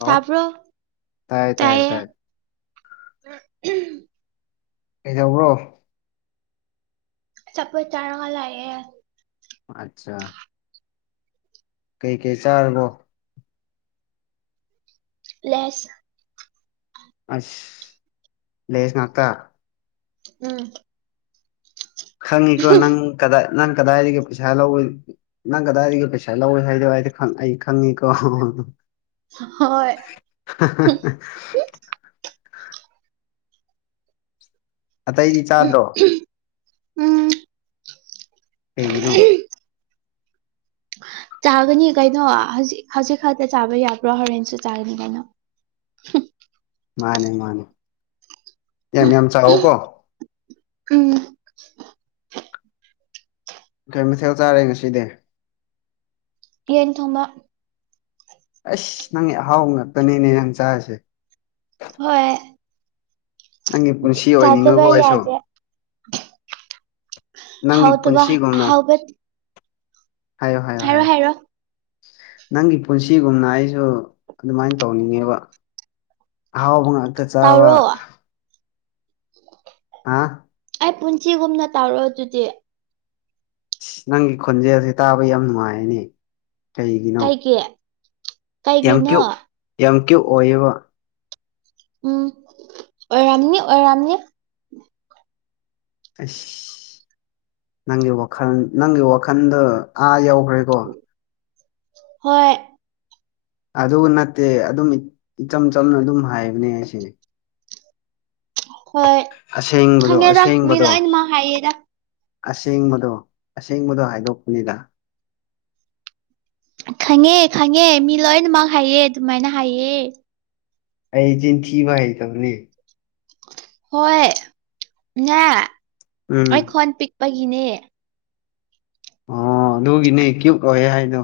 hello ꯊꯕ꯭ꯔꯣ ꯇꯥꯏ ꯇꯥꯏ ꯇꯥꯏꯌꯦ ꯇꯥꯏ [unintelligible] ꯀꯩꯗꯧꯕꯔꯣ ꯑꯆꯄꯣꯠ ꯆꯥꯔꯒ ꯂꯥꯏꯑꯦ ꯑꯆꯥ ꯀꯩ ꯀꯩ ꯆꯥꯔꯕꯣ ꯂꯦꯁ ꯑꯁ ꯂꯦꯁ ꯉꯛꯇꯥ ꯎꯝ ꯈꯪꯉꯤꯀꯣ ꯅꯪ ꯀꯗꯥꯏ ꯅꯪ ꯀꯗꯥꯏꯗꯒꯤ ꯄꯩꯁꯥ ꯂꯧꯔꯨꯏ ꯅꯪ ꯀꯗꯥꯏꯗꯒꯤ ꯄꯩꯁꯥ ꯂꯧꯋꯦ ꯍꯥꯏꯗꫭ ꯑꯩꯗꯤ ꯈꯪ ꯑꯩ ꯈꯪꯉꯤꯀꯣ ꯍꯣꯏ [unintelligible] ꯑꯇꯩꯗꯤ ꯆꯥꯗ꯭ꯔꯣ ꯎꯝ ꯀꯩꯒꯤꯅꯣ ꯆꯥꯒꯅꯤ ꯀꯩꯅꯣ ꯍꯧꯖꯤꯛ ꯍꯧꯖꯤꯛ ꯈꯛꯇ ꯆꯥꯕ ꯌꯥꯕ꯭ꯔꯣ ꯍꯣꯔꯦꯟꯁꯨ ꯆꯥꯒꯅꯤ ꯀꯩꯅꯣ [unintelligible] ꯃꯥꯅꯦ ꯃꯥꯅꯦ ꯌꯥꯝ ꯌꯥꯝ ꯆꯥꯎꯑꯣ ꯀꯣ ꯎꯝ ꯀꯩ ꯃꯊꯦꯜ ꯆꯥꯔꯦ ꯉꯁꯤꯗꯤ ꯌꯦꯟ ꯊꯣꯡꯕ ꯑꯁ ꯅꯪꯒꯤ ꯑꯍꯥꯎ ꯉꯥꯛꯇꯅꯦꯅꯦ ꯅꯪ ꯆꯥꯔꯤꯁꯦ ꯍꯣꯏ ꯅꯪꯒꯤ ꯄꯨꯟꯁꯤ ꯆꯥꯗꯕ ꯑꯣꯏꯅꯤꯡꯉꯀꯣ ꯑꯩꯁꯨ ꯌꯥꯗꯦ ꯅꯪꯒꯤ ꯍꯥꯎꯗꯕ ꯄꯨꯟꯁꯤꯒꯨꯝꯅ ꯍꯥꯎꯕ ꯍꯥꯏꯌꯣ ꯍꯥꯏꯌꯣ ꯍꯥꯏꯔꯣ ꯍꯥꯏꯌꯣ ꯍꯥꯏꯔꯣ ꯅꯪꯒꯤ ꯄꯨꯟꯁꯤꯒꯨꯝꯅ ꯑꯩꯁꯨ ꯑꯗꯨꯃꯥꯏꯅ ꯇꯧꯅꯤꯡꯉꯦꯕ ꯑꯍꯥꯎꯕ ꯉꯥꯛꯇ ꯆꯥꯕ ꯇꯥꯎꯔꯣ [unintelligible] ꯍꯥ ꯑꯩ ꯄꯨꯟꯁꯤꯒꯨꯝꯅ ꯇꯧꯔꯣꯑꯣ ꯑꯗꯨꯗꯤ ꯅꯪꯒꯤ ꯈꯣꯟꯖꯦꯜꯁꯦ ꯇꯥꯕ ꯌꯥꯝ ꯅꯨꯡꯉꯥꯏꯔꯅꯦ ꯀꯩꯒꯤꯅꯣ ꯀꯩꯒꯤ ꯌꯥꯝ ꯀꯩꯒꯤꯅꯣ ꯀ꯭ꯌꯨ ꯌꯥꯝ ꯀ꯭ꯌꯨ ꯑꯣꯏꯌꯦꯕ ꯎꯝ ꯑꯣꯏꯔꯝꯅꯤ ꯑꯣꯏꯔꯝꯅꯤ ꯑꯁ ꯅꯪꯒꯤ ꯋꯥꯈꯜ ꯅꯪꯒꯤ ꯋꯥꯈꯜꯗ ꯑꯥ ꯌꯧꯈ꯭ꯔꯦꯀꯣ ꯍꯣꯏ ꯑꯗꯨꯒ ꯅꯠꯇꯦ ꯑꯗꯨꯝ ꯏꯆꯝ ꯆꯝꯅ ꯑꯗꯨꯝ ꯍꯥꯏꯕꯅꯦ ꯑꯩꯁꯤ ꯍꯣꯏ ꯑꯁꯦꯡꯕꯗꯣ ꯈꯪꯉꯦꯗ ꯃꯤ ꯑꯁꯦꯡꯕꯗꯣ ꯂꯣꯏꯅꯃꯛ ꯍꯥꯏꯌꯦꯗ ꯑꯁꯦꯡꯕꯗꯣ ꯑꯁꯦꯡꯕꯗꯣ ꯍꯥꯏꯗꯣꯛꯄꯅꯤꯗ ꯈꯪꯉꯦ ꯈꯪꯉꯦ ꯃꯤ ꯂꯣꯏꯅꯃꯛ ꯍꯥꯏꯌꯦ ꯑꯗꯨꯃꯥꯏꯅ ꯍꯥꯏꯌꯦ ꯑꯩ ꯆꯤꯟꯊꯤꯕ ꯍꯩꯇꯕꯅꯦ ꯍꯣꯏ ꯅꯦ ꯎꯝ ꯑꯩꯈꯣꯟ ꯄꯤꯛꯄꯒꯤꯅꯦ ꯑꯣ ꯑꯗꯨꯒꯤꯅꯦ ꯀ꯭ꯌꯨꯠ ꯑꯣꯏ ꯍꯥꯏꯗꯣ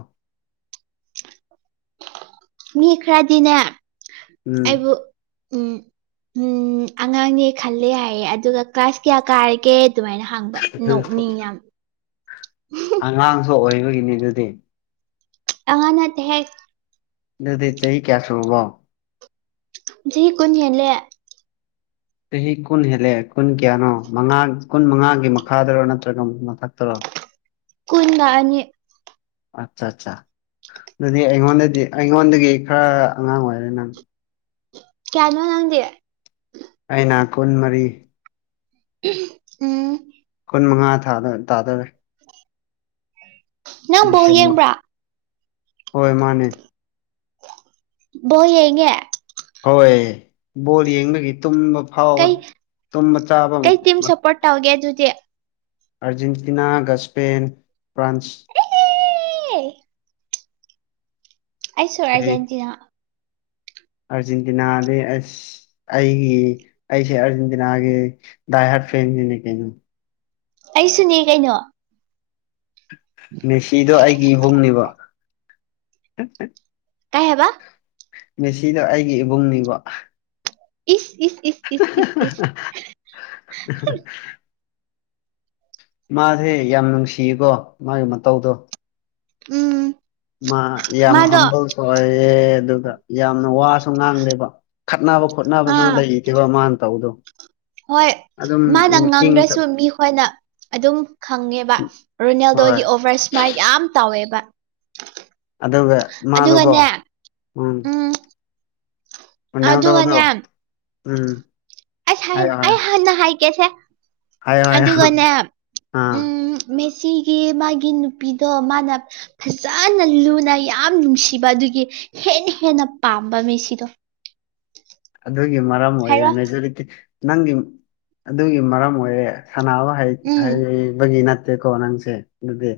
ꯃꯤ ꯈꯔꯗꯤꯅꯦ ꯎꯝ ꯑꯩꯕꯨ ꯎꯝ ꯎꯝ ꯑꯉꯥꯡꯅꯦ ꯈꯜꯂꯦ ꯍꯥꯏꯌꯦ ꯑꯗꯨꯒ ꯀ꯭ꯂꯥꯁ ꯀꯌꯥ ꯀꯥꯔꯒꯦ ꯑꯗꯨꯃꯥꯏꯅ ꯍꯪꯕ ꯅꯣꯛꯅꯤꯡ ꯌꯥꯝ ꯑꯉꯥꯡꯁꯨ ꯑꯣꯏꯕꯒꯤꯅꯤ ꯑꯗꯨꯗꯤ ꯑꯉꯥꯡ ꯅꯠꯇꯦ ꯍꯦ ꯑꯗꯨꯗꯤ ꯆꯍꯤ ꯀꯌꯥ ꯁꯨꯨꯕꯣ ꯆꯍꯤ ꯀꯨꯟ ꯍꯦꯜꯂꯦ ꯆꯍꯤ ꯀꯨꯟ ꯍꯦꯜꯂꯑꯦ ꯀꯨꯟ ꯀꯌꯥꯅꯣ ꯃꯉꯥ ꯀꯨꯟ ꯃꯉꯥꯒꯤ ꯃꯈꯥꯗꯔꯣ ꯅꯠꯇ꯭ꯔꯒ ꯃꯊꯛꯇꯔꯣ ꯀꯨꯟꯒ ꯑꯅꯤ ꯑꯠꯆꯥ ꯑꯠꯆꯥ ꯑꯗꯨꯗꯤ ꯑꯩꯉꯣꯟꯗꯗꯤ ꯑꯩꯉꯣꯟꯗꯒꯤ ꯈꯔ ꯑꯉꯥꯡ ꯑꯣꯏꯔꯦ ꯅꯪ ꯀꯌꯥꯅꯣ ꯅꯪꯗꯦ ꯑꯩꯅ ꯀꯨꯟꯃꯔꯤ ꯎꯝ ꯀꯨꯟ ꯃꯉꯥ ꯇꯥꯗꯔꯦ ꯅꯪ ꯕꯣꯜ ꯗꯤꯁꯦꯝꯕ ꯌꯦꯡꯕ꯭ꯔꯥ ꯍꯣꯏ ꯃꯥꯅꯦ ꯌꯦꯉꯦ ꯍꯣꯏ ꯕꯣꯜ ꯌꯦꯡꯕꯒꯤ ꯇꯨꯝꯕ ꯐꯥꯎꯕ ꯀꯩ ꯇꯨꯝꯕ ꯆꯥꯕ ꯧꯒꯦ ꯑꯗꯨꯗꯤ ꯑꯥꯔꯖꯦꯟꯇꯤꯅꯥ ꯒ ꯁꯄꯦꯟ ꯐ꯭ꯔꯥꯟꯁ ꯑ ꯑꯩꯁꯨ ꯑꯔꯖꯦꯟꯇꯤꯅꯥ ꯑꯥꯔꯖꯦꯟꯇꯤꯅꯥꯗ ꯑꯁ ꯑꯩꯒꯤ ꯑꯩꯁꯦ ꯑꯥꯔꯖꯦꯟꯇꯤꯅꯥꯒꯤ ꯗꯥꯏꯍꯠ ꯐ꯭ꯔꯦꯟꯁꯤꯅꯦ ꯀꯩꯅꯣ ꯑꯩꯁꯨꯅꯦ ꯀꯩꯅꯣ ꯃꯦꯁꯤꯗꯣ ꯑꯩꯒꯤ ꯏꯕꯨꯡꯅꯦꯕ ꯀꯩ ꯍꯥꯏꯕꯥ ꯃꯦꯁꯤꯗ ꯑꯩꯒꯤ ꯏꯕꯨꯡꯅꯤꯕꯣ ꯏꯁ ꯏꯁ ꯏꯁ ꯏꯁ ꯏꯁ ꯏꯁ [unintelligible] ꯃꯥꯁꯦ ꯌꯥꯝ ꯅꯨꯡꯁꯤꯌꯦꯀꯣ ꯃꯥꯒꯤ ꯃꯇꯧꯗꯣ ꯎꯝ ꯃꯥ ꯌꯥꯝ ꯃꯥꯗꯣ ꯍꯝꯕꯜꯁꯨ ꯑꯣꯏꯌꯦ ꯑꯗꯨꯒ ꯌꯥꯝꯅ ꯋꯥꯁ ꯁ ꯉꯥꯡꯗꯦꯕ ꯈꯠꯅꯕ ꯈꯣꯠꯅꯕꯁꯨ ꯑꯥ ꯂꯩꯇꯦꯕ ꯃꯥꯅ ꯇꯧꯗꯣ ꯍꯣꯏ ꯃꯥꯅ ꯉꯥꯡꯗ꯭ꯔꯁꯨ ꯃꯤꯈꯣꯏꯅ ꯑꯗꯨꯝ ꯈꯪꯉꯦꯕ ꯍꯣꯏ ꯔꯣꯅꯥꯜꯗꯣꯗꯤ ꯑꯣꯚꯔ ꯏꯁꯃꯥꯏꯜ ꯌꯥꯝ ꯇꯧꯋꯦꯕ ꯑꯗꯨꯒ ꯃꯥꯗꯣꯀꯣ ꯑꯗꯨꯒꯅꯦ ꯎꯝ ꯃꯟꯅꯉꯗꯕꯗꯣ ꯎꯝ ꯑꯁ ꯍꯥꯏꯌꯣ ꯑꯩ ꯍꯥꯏꯌꯣ ꯍꯥꯟꯅ ꯍꯥꯏꯒꯦꯁꯦ ꯍꯥꯏꯌꯣ ꯍꯥꯏꯌꯣ ꯑꯗꯨꯒꯅꯦ ꯑꯥ ꯎꯝ ꯃꯦꯁꯤꯒꯤ ꯃꯥꯒꯤ ꯅꯨꯄꯤꯗꯣ ꯃꯥꯅ ꯐꯖꯅ ꯂꯨꯅ ꯌꯥꯝ ꯅꯨꯡꯁꯤꯕ ꯑꯗꯨꯒꯤ ꯍꯦꯟꯅ ꯍꯦꯟꯅ ꯄꯥꯝꯕ ꯃꯤꯁꯤꯗꯣ ꯑꯗꯨꯒꯤ ꯃꯔꯝ ꯑꯣꯏꯔꯦ ꯍꯥꯏꯔꯣ ꯃꯦꯖꯣꯔꯤꯇꯤ ꯅꯪꯒꯤ ꯑꯗꯨꯒꯤ ꯃꯔꯝ ꯑꯣꯏꯔꯦ ꯁꯅꯕ ꯎꯝ ꯍꯥꯏꯕꯒꯤ ꯅꯠꯇꯦꯀꯣ ꯅꯪꯁꯦ ꯑꯗꯨꯗꯤ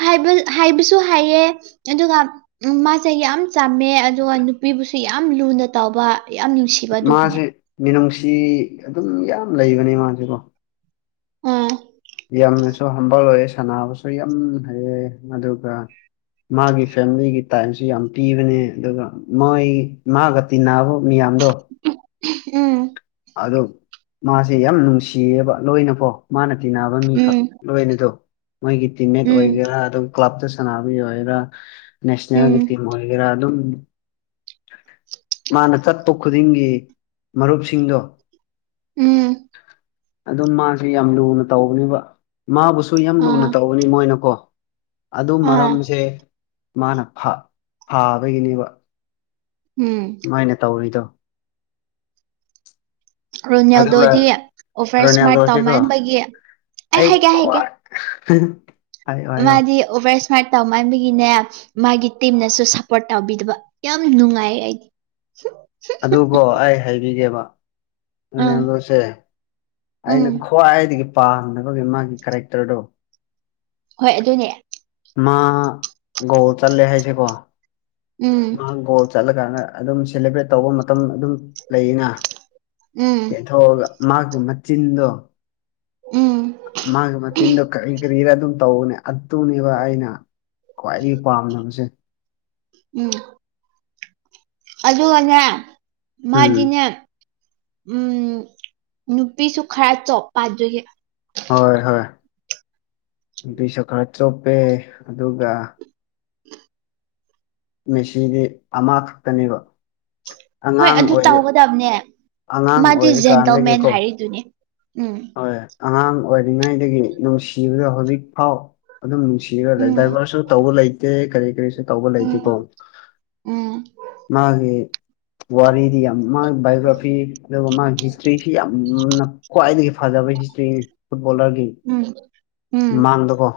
ꯍꯥꯏꯕ ꯍꯥꯏꯕꯁꯨ ꯍꯥꯏꯌꯦꯦ ꯑꯗꯨꯒ ꯎꯝ ꯃꯥꯁꯦ ꯌꯥꯝ ꯆꯥꯝꯃꯦ ꯑꯗꯨꯒ ꯅꯨꯄꯤꯕꯨꯁꯨ ꯌꯥꯝ ꯂꯨꯅ ꯇꯧꯕ ꯌꯥꯝ ꯅꯨꯡꯁꯤ ꯃꯥꯁꯦ ꯃꯤꯅꯨꯡꯁꯤ ꯑꯗꯨꯝ ꯌꯥꯝ ꯂꯩꯕꯅꯦ ꯃꯥꯁꯦꯀꯣ ꯎꯝ ꯌꯥꯝꯅꯁꯨ ꯍꯝꯕ ꯑꯣꯏꯌꯦꯦ ꯁꯥꯟꯁꯨ ꯁ ꯌꯥꯝ ꯍꯩꯑ ꯑꯗꯨꯒ ꯃꯥꯒꯤ ꯐꯦꯃꯤꯂꯤꯒꯤ ꯇꯥꯏꯝꯁꯨ ꯌꯥꯝ ꯄꯤꯕꯅꯦ ꯑꯗꯨꯒ ꯃꯣꯏ ꯃꯥꯒ ꯇꯤꯟꯅꯕ ꯃꯤꯌꯥꯝꯗꯣ ꯎꯝ ꯑꯗꯣ ꯃꯥꯁꯦ ꯌꯥꯝ ꯅꯨꯡꯁꯤꯌꯦꯕ ꯂꯣꯏꯅꯀꯣ ꯃꯥꯅ ꯇꯤꯟꯅꯕ ꯃꯤꯈꯛ ꯎꯝ ꯂꯣꯏꯅꯗꯣ ꯃꯣꯏꯒꯤ ꯇꯤꯝꯃꯦꯠ ꯎꯝ ꯑꯣꯏꯒꯦꯔꯥ ꯑꯗꯨꯝ ꯀ꯭ꯂꯕꯇ ꯁꯥꯟꯅꯕ ꯃꯤ ꯑꯣꯏꯒꯦꯔꯥ ꯅꯦꯁꯅꯦꯜꯒꯤ ꯎꯝ ꯇꯤꯝ ꯑꯣꯏꯒꯦꯔꯥ ꯑꯗꯨꯝ ꯃꯥꯅ ꯆꯠꯄ ꯈꯨꯗꯤꯡꯒꯤ ꯃꯔꯨꯞꯁꯤꯡꯗꯣ ꯎꯝ ꯑꯗꯨꯝ ꯃꯥꯁꯤ ꯌꯥꯝ ꯂꯨꯅ ꯇꯧꯕꯅꯦꯕ ꯃꯥꯕꯨꯁꯨ ꯌꯥꯝ ꯂꯨꯅ ꯑꯥ ꯇꯧꯕꯅꯤ ꯃꯣꯏꯅꯀꯣ ꯑꯗꯨ ꯑꯥ ꯃꯔꯝꯁꯦ ꯃꯥꯅ ꯐꯥ ꯐꯥꯕꯒꯤꯅꯦꯕ ꯎꯝ ꯇꯧꯔꯤꯗꯣ ꯑꯗꯨꯒ ꯔꯣꯅꯦꯜꯗꯣꯗꯤ ꯑꯣꯚꯔ ꯏꯁꯃꯥꯔꯠ ꯔꯣꯅꯥꯜꯗꯣꯁꯤꯀꯣ ꯇꯧꯃꯟꯕꯒꯤ ꯑꯩ ꯍꯥꯏꯒꯦ ꯍꯥꯏꯒꯦ ꯈ꯭ꯋꯥꯏ [unintelligible] ꯍꯥꯏꯌꯣ ꯃꯥꯗꯤ ꯑꯣꯚꯔ ꯏꯁꯃꯥꯏꯠ ꯇꯧꯃꯥꯟꯕꯒꯤꯅꯦ ꯃꯥꯒꯤ ꯇꯤꯝꯅꯁꯨ ꯁꯄꯣꯔꯠ ꯇꯧꯕꯤꯗꯕ ꯌꯥꯝ ꯅꯨꯡꯉꯥꯏ ꯑꯩꯗꯤ ꯑꯗꯨꯣ ꯑꯩ ꯍꯥꯏꯕꯤꯒꯦꯕ ꯑꯥ ꯅꯅꯦꯝꯗꯁꯦ ꯑꯩꯅ ꯎꯝ ꯈ꯭ꯋꯥꯏꯗꯒꯤ ꯄꯥꯝꯅꯕꯒꯤ ꯃꯥꯒꯤ ꯀꯦꯔꯦꯛꯇꯔꯗꯣ ꯍꯣꯏ ꯑꯗꯨꯅꯦ ꯃꯥ ꯒꯣꯜ ꯆꯠꯂꯦ ꯍꯥꯏꯁꯦꯀꯣ ꯎꯝ ꯃꯥ ꯒꯣꯜ ꯆꯠꯂꯀꯥꯟꯗ ꯑꯗꯨꯝ ꯁꯦꯂꯦꯕ꯭ꯔꯦꯠ ꯇꯧꯕ ꯃꯇꯝ ꯑꯗꯨꯝ ꯂꯩꯅ ꯎꯝ ꯇꯦꯟꯊꯣꯛꯑꯒ ꯃꯥꯒꯤ ꯃꯆꯤꯟꯗꯨꯣ ꯎꯝ ꯃꯥꯒꯤ ꯃꯆꯤꯟꯗꯨꯣ ꯀ ꯀꯔꯤ ꯏꯔ ꯑꯗꯨ ꯇꯧꯅꯦ ꯑꯗꯨꯅꯦꯕ ꯑꯩꯅ ꯈ꯭ꯋꯥꯏꯗꯒꯤ ꯄꯥꯝꯅꯕꯁꯦ ꯎꯝ ꯑꯗꯨꯒꯅꯦ ꯎꯝ ꯃꯥꯗꯤꯅꯦ ꯎꯝ ꯅꯨꯄꯤꯁꯨ ꯈꯔ ꯆꯣꯞꯄꯥꯗꯨꯒꯤ ꯍꯣꯏ ꯍꯣꯏ ꯑꯗꯨꯏꯁꯨ ꯈꯔ ꯆꯣꯞꯄꯦ ꯑꯗꯨꯒ ꯃꯦꯁꯤꯗꯤ ꯑꯃꯈꯛꯇꯅꯦꯕ ꯍꯣꯏ ꯑꯉꯥꯡ ꯑꯗꯨ ꯑꯣꯏꯔꯤ ꯇꯧꯒꯗꯕꯅꯦ ꯑꯉꯥꯡ ꯃꯥꯗꯤ ꯖꯦꯟꯇꯜꯃꯦꯟ ꯑꯣꯏꯔꯤꯀꯥꯟꯗꯒꯤꯀꯣ ꯍꯥꯏꯔꯤꯗꯨꯅꯤ ꯎꯝ ꯍꯣꯏ ꯑꯉꯥꯡ ꯑꯣꯏꯔꯤꯉꯩꯗꯒꯤ ꯅꯨꯡꯁꯤꯕꯗ ꯍꯧꯖꯤꯛ ꯐꯥꯎ ꯑꯗꯨꯝ ꯅꯨꯡꯁꯤꯔ ꯂꯩ ꯎꯝ ꯗꯥꯏꯚꯔꯁꯨ ꯇꯧꯕ ꯂꯩꯇꯦ ꯀꯔꯤ ꯀꯔꯤꯁꯨ ꯇꯧꯕ ꯎꯝ ꯂꯩꯇꯦꯀꯣ ꯎꯝ ꯃꯥꯒꯤ ꯋꯥꯔꯤꯗꯤ ꯌꯥꯝ ꯃꯥꯟꯕꯥꯏꯑꯣꯒ꯭ꯔꯥꯐꯤ ꯑꯗꯨꯒ ꯃꯥ ꯍꯤꯁꯇ꯭ꯔꯤꯁꯤ ꯌꯥꯝꯅ ꯈ꯭ꯋꯥꯏꯗꯒꯤ ꯐꯖꯕ ꯍꯤꯁꯇ꯭ꯔꯤꯅꯤ ꯐꯨꯠꯕꯣꯂꯔꯒꯤ ꯎꯝ ꯎꯝ ꯃꯃꯥꯡꯗꯀꯣ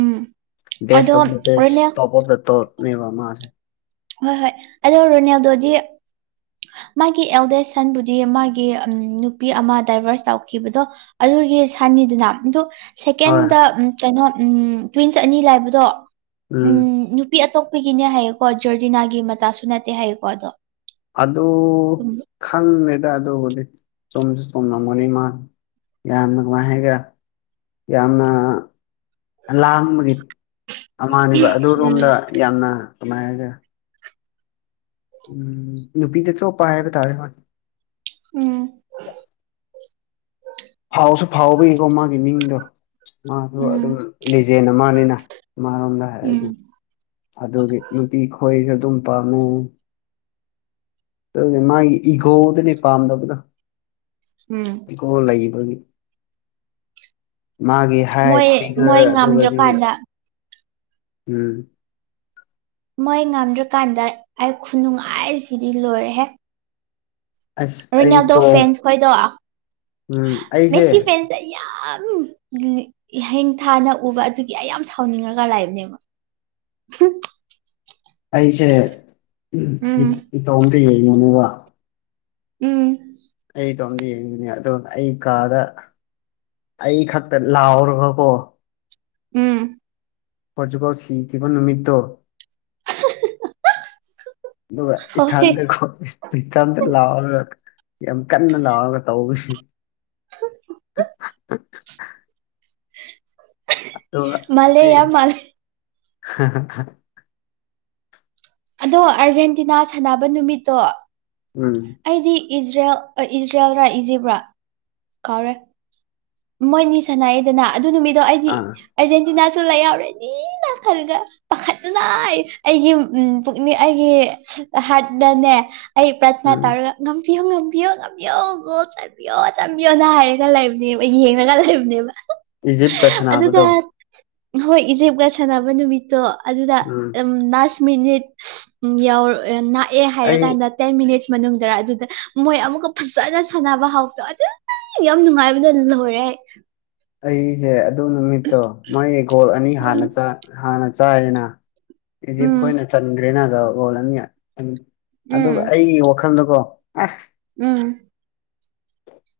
ꯎꯝ ꯕꯦꯁ ꯑꯗꯣ ꯑꯣꯐ ꯕꯦꯁ ꯔꯣꯅꯦ ꯇꯣꯄ ꯑꯣꯐ ꯗ ꯇꯣꯄ ꯅꯦ ꯃꯁꯦ ꯍꯣꯏ ꯍꯣꯏ ꯑꯗꯣ ꯔꯣꯅꯦꯜꯗꯣꯗꯤ ꯃꯥꯒꯤ ꯑꯦꯜꯗꯦꯁ ꯁꯟꯕꯨꯗꯤ ꯃꯥꯒꯤ ꯅꯨꯄꯤ ꯑꯃ ꯗꯥꯏꯚꯔꯁ ꯇꯧꯈꯤꯕꯗꯣ ꯑꯗꯨꯒꯤ ꯁꯅꯤꯗꯨꯅ ꯑꯗꯨ ꯍꯣꯏ ꯁꯦꯀꯦꯟꯗ ꯀꯩꯅꯣ ꯎꯝ ꯇ꯭ꯋꯤꯟꯁ ꯑꯅꯤ ꯂꯥꯏꯕꯗꯣ ꯎꯝ ꯅꯨꯄꯤ ꯑꯇꯣꯞꯄꯒꯤꯅꯦ ꯍꯥꯏꯌꯦꯀꯣ ꯖꯣꯔꯖꯤꯅꯥꯒꯤ ꯃꯆꯥꯁꯨ ꯅꯠꯇꯦ ꯍꯥꯏꯌꯦꯀꯣ ꯑꯗꯣ ꯑꯗꯨ ꯎꯝ ꯈꯪꯗꯦꯗ ꯑꯗꯨꯕꯨꯗꯤ ꯆꯨꯝꯁꯨ ꯆꯨꯝꯂꯝꯒꯅꯤ ꯃꯥꯜ ꯌꯥꯝꯅ ꯀꯃꯥꯏ ꯍꯥꯏꯒꯦꯔꯥ ꯌꯥꯝꯅ ꯂꯥꯡꯕꯒꯤ ꯑꯃꯅꯦꯕ ꯑꯗꯨꯔꯣꯝꯗ ꯌꯥꯝꯅ ꯀꯃꯥꯏ ꯍꯥꯏꯒꯦꯔꯥ ꯎꯝ ꯅꯨꯄꯤꯗ ꯆꯣꯞꯄ ꯍꯥꯏꯕ ꯇꯥꯔꯦ ꯎꯝ ꯐꯥꯎꯁꯨ ꯐꯥꯎꯕꯒꯤꯀꯣ ꯃꯥꯒꯤ ꯃꯤꯡꯗꯣ ꯃꯥꯗꯣ ꯑꯗꯨꯝ ꯎꯝ ꯂꯤꯖꯦꯟ ꯑꯃꯅꯤꯅ ꯃꯥꯔꯣꯝꯗ ꯍꯥꯏꯔꯗꯤ ꯎꯝ ꯑꯗꯨꯒꯤ ꯅꯨꯄꯤ ꯈꯣꯏ ꯑꯗꯨꯝ ꯄꯥꯝꯃꯦ ꯑꯗꯨ ꯃꯥꯒꯤ ꯏꯒꯣꯗꯨꯅꯦ ꯄꯥꯝꯗꯕꯗꯣ ꯎꯝ ꯀꯣ ꯂꯩꯌꯦꯕꯒꯤ ꯃꯥꯒꯤ ꯍꯥꯏꯠ ꯃꯣꯏ ꯐꯤꯒꯔ ꯃꯣꯏ ꯑꯗꯨꯒꯗꯤ ꯉꯝꯗ꯭ꯔꯀꯥꯟꯗ ꯎꯝ ꯃꯣꯏ ꯉꯝꯗ꯭ꯔꯀꯥꯟꯗ ꯑꯩ ꯈꯨꯅꯨꯡꯉꯥꯏꯁꯤꯗꯤ ꯂꯣꯏꯔꯦꯍꯦ ꯑꯁ ꯑꯩ ꯔꯤꯅꯥꯜꯗꯣ ꯆꯣꯡ ꯐꯦꯟꯁ ꯈꯣꯏꯗꯣ ꯎꯝ ꯑꯩꯁꯦ ꯃꯦꯁꯤ ꯐꯦꯟꯁ ꯌꯥꯝ ꯍꯤꯡ ꯊꯥꯅ ꯎꯕ ꯑꯗꯨꯒꯤ ꯑꯩ ꯌꯥꯝ ꯁꯥꯎꯅꯤꯡꯉꯒ ꯂꯥꯛꯏꯕꯅꯦꯕ ꯑꯩꯁꯦ ꯎꯝ ꯏꯇꯣꯝꯗ ꯌꯦꯡꯉꯨꯅꯦꯕ ꯎꯝ ꯑꯩꯗꯣ ꯑꯝꯗꯤ ꯌꯦꯡꯉꯅꯦ ꯑꯗꯣ ꯑꯩ ꯀꯥꯗ ꯑꯩ ꯈꯛꯇ ꯂꯥꯎꯔꯒꯀꯣ ꯎꯝ ꯄꯣꯔꯇꯨꯒꯜꯁꯤꯈꯤꯕ ꯅꯨꯃꯤꯠꯇꯣ ꯑꯗꯨꯒ ꯏ ꯍꯣꯏ ꯊꯥꯟꯗ ꯈꯣ ꯀꯩꯀꯟꯇ ꯂꯥꯎꯔꯒ ꯌꯥꯝ ꯀꯟꯅ ꯂꯥꯎꯔꯒ ꯇꯧꯕꯁꯤ ꯛ [unintelligible] ꯑꯗꯣ ꯃꯥꯜꯂꯦ ꯑꯩ ꯌꯥꯝ ꯃꯥꯜꯂꯦ ꯑꯗꯣ ꯑꯥꯔꯖꯦꯟꯇꯤꯅꯥ ꯁꯥꯟꯅꯕ ꯅꯨꯃꯤꯠꯇꯣ ꯎꯝ ꯑꯩꯗꯤ ꯏꯖꯔꯦꯜ ꯏꯖꯔꯦꯜꯔꯥ ꯏꯖꯤꯕ꯭ꯔꯥ ꯀꯥꯎꯔꯦ ꯃꯣꯏꯅꯤ ꯁꯥꯟꯅꯥꯏꯑꯗꯅ ꯑꯗꯨ ꯅꯨꯃꯤꯠꯗꯣ ꯑꯩꯗꯤ ꯑꯥ ꯑꯔꯖꯦꯟꯇꯤꯅꯥꯁꯨ ꯂꯩꯍꯎꯔꯅꯤꯅ ꯈꯜꯂꯒ ꯄꯥꯈꯠꯅ ꯑꯩꯒꯤ ꯄꯨꯛꯅꯤꯡ ꯑꯩꯒꯤ ꯍꯥꯔꯠꯗꯅꯦ ꯑꯩ꯭ꯔꯖꯅ ꯎꯝ ꯇꯥꯔ ꯉꯝꯕꯤꯌꯣ ꯉꯝꯕꯤꯌꯣ ꯉꯝꯕꯤꯌꯣ ꯒꯣꯜ ꯆꯥꯕꯤꯌꯣ ꯆꯟꯕꯤꯌꯣꯅ ꯍꯥꯏꯔꯒ ꯂꯩꯕꯅꯦꯕ ꯃ ꯌꯦꯡꯅꯒ ꯂꯩꯕꯅꯦꯕ ꯏꯖꯤꯞꯀ ꯑꯗꯨꯗ ꯁꯥꯟꯅꯕꯗꯣ ꯍꯣꯏ ꯏꯖꯤꯞꯀ ꯁꯥꯟꯅꯕ ꯅꯨꯃꯤꯠꯇꯣ ꯑꯗꯨꯗ ꯎꯝ ꯃꯤꯅꯤꯠ ꯌꯥꯎꯔ ꯥꯛꯑꯦ ꯑꯩ ꯍꯥꯏꯔꯀꯥꯟꯗ ꯇꯦꯟ ꯃꯤꯅꯤꯠꯁ ꯃꯅꯨꯡꯗ ꯑꯗꯨꯗ ꯃꯣꯏ ꯑꯃꯨꯛꯀ ꯐꯖꯅ ꯁꯥꯟꯅꯕ ꯍꯥꯎꯗꯣ ꯑꯗꯨ ꯌꯥꯝ ꯅꯨꯡꯉꯥꯏꯕ ꯍꯔꯦ ꯑꯩꯁꯦ ꯑꯗꯨ ꯅꯨꯃꯤꯠꯇꯣ ꯃꯣꯏ ꯒꯣꯜ ꯎꯝ ꯑꯅꯤꯥꯟꯅ ꯍꯥꯟꯅ ꯆꯥꯏꯌꯦꯅ ꯎꯝ ꯏꯖꯤꯞꯈꯣꯏ ꯑꯣꯏꯅ ꯆꯟꯈ꯭ꯔꯦꯅ ꯂꯣꯜꯅꯤ ꯎꯝ ꯑꯗꯨꯒ ꯑꯩꯒꯤ ꯋꯥꯈꯜꯗꯀꯣ ꯑꯐ ꯎꯝ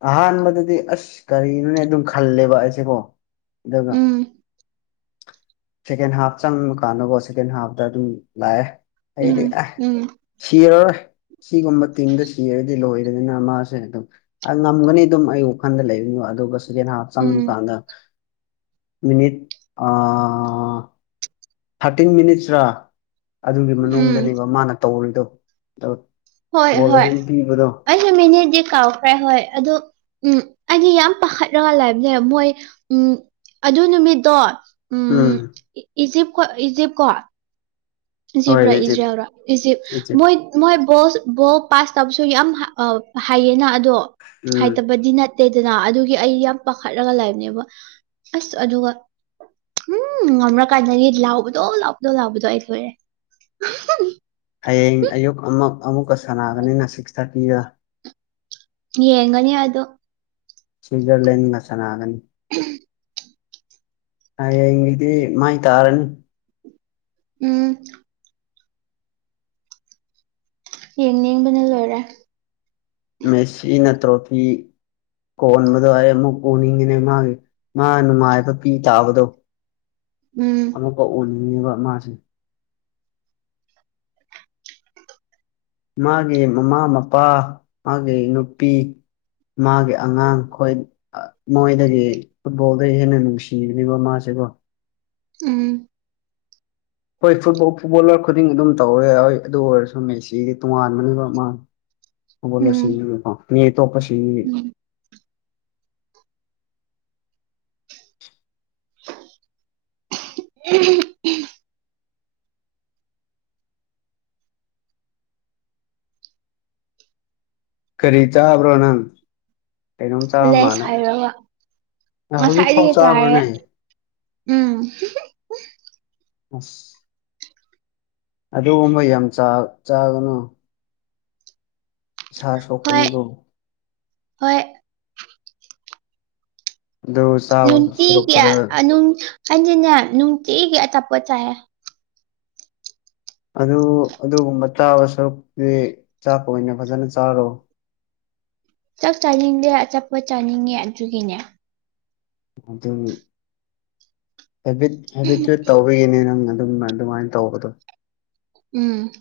ꯑꯍꯥꯟꯕꯗꯗꯤ ꯑꯁ ꯀꯔꯤꯅꯣꯅꯦ ꯑꯗꯨꯝ ꯈꯜꯂꯦꯕ ꯑꯩꯁꯦꯀꯣ ꯑꯗꯨꯒ ꯎꯝ ꯁꯦꯀꯦꯟ ꯍꯥꯞ ꯆꯪꯕ ꯀꯥꯟꯗꯀꯣ ꯁꯦꯀꯦꯟ ꯍꯥꯞꯇ ꯑꯗꯨꯝ ꯂꯥꯛꯑꯦ ꯑꯩꯗꯤ ꯎꯝ ꯑꯦ ꯎꯝ ꯁꯤꯔꯔꯣꯏ ꯁꯤꯒꯨꯝꯕ ꯇꯤꯝꯗ ꯁꯤꯔꯗꯤ ꯂꯣꯏꯔꯅꯤꯅ ꯃꯥꯁꯦ ꯑꯗꯨꯝ ꯉꯝꯒꯅꯤ ꯑꯗꯨꯝ ꯑꯩ ꯋꯥꯈꯜꯗ ꯂꯩꯔꯤꯅꯣ ꯑꯗꯨꯒ ꯎꯝ ꯍꯥꯗ ꯃꯤꯅꯤꯠ ꯑ ꯊꯥꯔꯇꯤꯟ ꯃꯤꯅꯤꯁ꯭ꯔꯥ ꯑꯗꯨꯒꯤ ꯎꯝ ꯃꯅꯨꯡꯗꯅꯦꯕ ꯃꯥꯅ ꯇꯧꯔꯤꯗꯣ ꯑ ꯍꯣꯏ ꯍꯣꯏ ꯑꯩꯁꯨ ꯃꯤꯅꯤꯠꯗꯤ ꯀꯥꯎꯈ꯭ꯔꯦ ꯍꯣꯏ ꯑꯗꯨ ꯎꯝ ꯑꯩꯗꯤ ꯌꯥꯝ ꯄꯥꯈꯠꯂꯒ ꯂꯩꯕꯅꯦ ꯃꯣꯏ ꯎꯝ ꯑꯗꯨ ꯅꯨꯃꯤꯠꯇꯣ ꯎꯝ ꯏꯖꯤꯞ ꯀ ꯏꯖꯤꯞꯇ ꯀꯣ ꯏꯖꯤꯞ ꯔꯣ ꯏꯖꯔꯥꯜ ꯔꯣ ꯏꯖꯤꯞ ꯃꯣꯏ ꯃꯣꯏ ꯕꯣꯜ ꯕꯣꯜ ꯄꯥꯁ ꯇꯧꯕꯁꯨ ꯌꯥꯝ ꯍꯥꯏꯌꯦꯅ ꯑꯗꯣ ꯎꯝ ꯍꯥꯏꯇꯕꯗꯤ ꯅꯠꯇꯦ ꯑꯇꯩꯗꯅ ꯑꯗꯨꯒꯤ ꯑꯩ ꯌꯥꯝ ꯄꯥꯈꯠꯂꯒ ꯂꯩꯕꯅꯦꯕ ꯑꯁ ꯑꯗꯨꯒ ꯎꯝ ꯉꯝ꯭ꯔꯀꯥꯟꯗꯗꯤ ꯂꯥꯎꯕꯗꯣ ꯂꯥꯎꯕꯗꯣ ꯂꯥꯎꯕꯗꯣ ꯑꯩ ꯂꯣꯏꯔꯦ ꯎ ꯍꯌꯦꯡ ꯑꯌꯨꯛ ꯑꯃꯨꯛ ꯑꯃꯨꯛꯀ ꯁꯥꯟꯅꯒꯅꯤꯅ ꯁꯤꯛꯁ ꯊꯥꯔꯇꯤꯒ ꯌꯦꯡꯒꯅꯤ ꯑꯗꯣ ꯁ꯭ꯤꯠꯖꯔꯂꯦꯟ ꯉ ꯆꯅꯅꯥꯒꯅꯤ [unintelligible] ꯍꯌꯦꯡꯒꯤꯗꯤ ꯃꯥꯏ ꯇꯥꯔꯅꯤ ꯎꯝ ꯌꯦꯡꯅꯤꯡꯕꯅ ꯂꯣꯏꯔꯦ ꯃꯦꯁꯤ ꯅꯠꯇ꯭ꯔꯣꯐꯤ ꯀꯣꯟꯕꯗꯣ ꯑꯩ ꯑꯃꯨꯛ ꯎꯅꯤꯡꯉꯤꯅꯦ ꯃꯥꯒꯤ ꯃꯥ ꯅꯨꯡꯉꯥꯏꯕ ꯄꯤ ꯇꯥꯕꯗꯣ ꯎꯝ ꯑꯃꯨꯛꯀ ꯑꯣꯟꯅꯤꯡꯉꯦꯕ ꯃꯥꯁꯦ ꯃꯥꯒꯤ ꯃꯃꯥ ꯃꯄꯥ ꯃꯥꯒꯤ ꯅꯨꯄꯤ ꯃꯥꯒꯤ ꯑꯉꯥꯡ ꯈꯣꯏ ꯃꯣꯏꯗꯒꯤ ꯐꯨꯠꯕꯣꯜꯗꯒꯤ ꯍꯦꯟꯅ ꯅꯨꯡꯁꯤꯒꯅꯤꯕ ꯃꯥꯁꯦꯀꯣ ꯎꯝ ꯍꯣꯏ ꯐꯨꯠ ꯐꯨꯠꯕꯣꯂꯔ ꯈꯨꯗꯤꯡ ꯑꯗꯨꯝ ꯇꯧꯔꯦ ꯍꯣꯏ ꯑꯗꯨ ꯑꯣꯏꯔꯁꯨ ꯃꯦꯁꯤꯒꯤ ꯇꯣꯉꯥꯟꯕꯅꯤ ꯑꯃ ꯐꯨꯠꯕꯣꯜꯂꯔꯁꯤꯪ ꯎꯝ ꯃꯤ ꯑꯥꯇꯣꯞꯄ ꯁꯤꯡ ꯎꯝ ꯎ [unintelligible] ꯀꯔꯤ ꯆꯥꯕ꯭ꯔꯣ ꯅꯪ ꯀꯩꯅꯣꯝ ꯆꯥꯕ ꯂꯩꯦꯁ ꯃꯥꯜꯂꯦ ꯍꯥꯏꯔꯕ ꯍꯧꯖꯤꯛ ꯐꯥꯎ ꯉꯁꯥꯏꯗꯤꯗꯒꯤ ꯆꯥꯔꯦ ꯆꯥꯕ꯭ꯔꯅꯦ ꯎꯝ ꯑꯁ ꯑꯗꯨ ꯑꯃ ꯌꯥꯝ ꯆꯥꯛ ꯆꯥꯒꯅꯨ ꯏꯁꯥ ꯍꯣꯏ ꯁꯣꯛꯀꯅꯤꯒꯣ ꯍꯣꯏ ꯗꯣꯁ ꯅꯨꯡꯇꯤꯒꯤ ꯑꯥꯅꯨꯡ ꯑꯅꯤꯅꯦ ꯅꯨꯡꯇꯤꯒꯤ ꯑꯆꯥꯄꯣ ꯆꯥꯏ ꯑꯗꯨ ꯑꯗꯨꯒꯨꯝꯕ ꯆꯥꯕ ꯁꯔꯨꯛꯇꯤ ꯆꯥꯛꯀꯥ ꯑꯣꯏꯅ ꯐꯖꯅ ꯆꯥꯔꯣ ꯆꯥꯛ ꯆꯥꯅꯤꯡꯗꯦ ꯆꯠꯄ ꯆꯥꯅꯤꯡꯉꯦ ꯑꯗꯨꯒꯤꯅꯦ ꯑꯗꯨ ꯍꯦꯕꯤꯠ ꯍꯦꯕꯤꯠꯇꯨ ꯇꯧ ꯀꯨꯏꯅꯦ ꯅꯪ ꯑꯗꯨꯝꯅ ꯑꯗꯨꯃꯥꯏꯅ ꯇꯧꯕꯗꯣ ꯎꯝ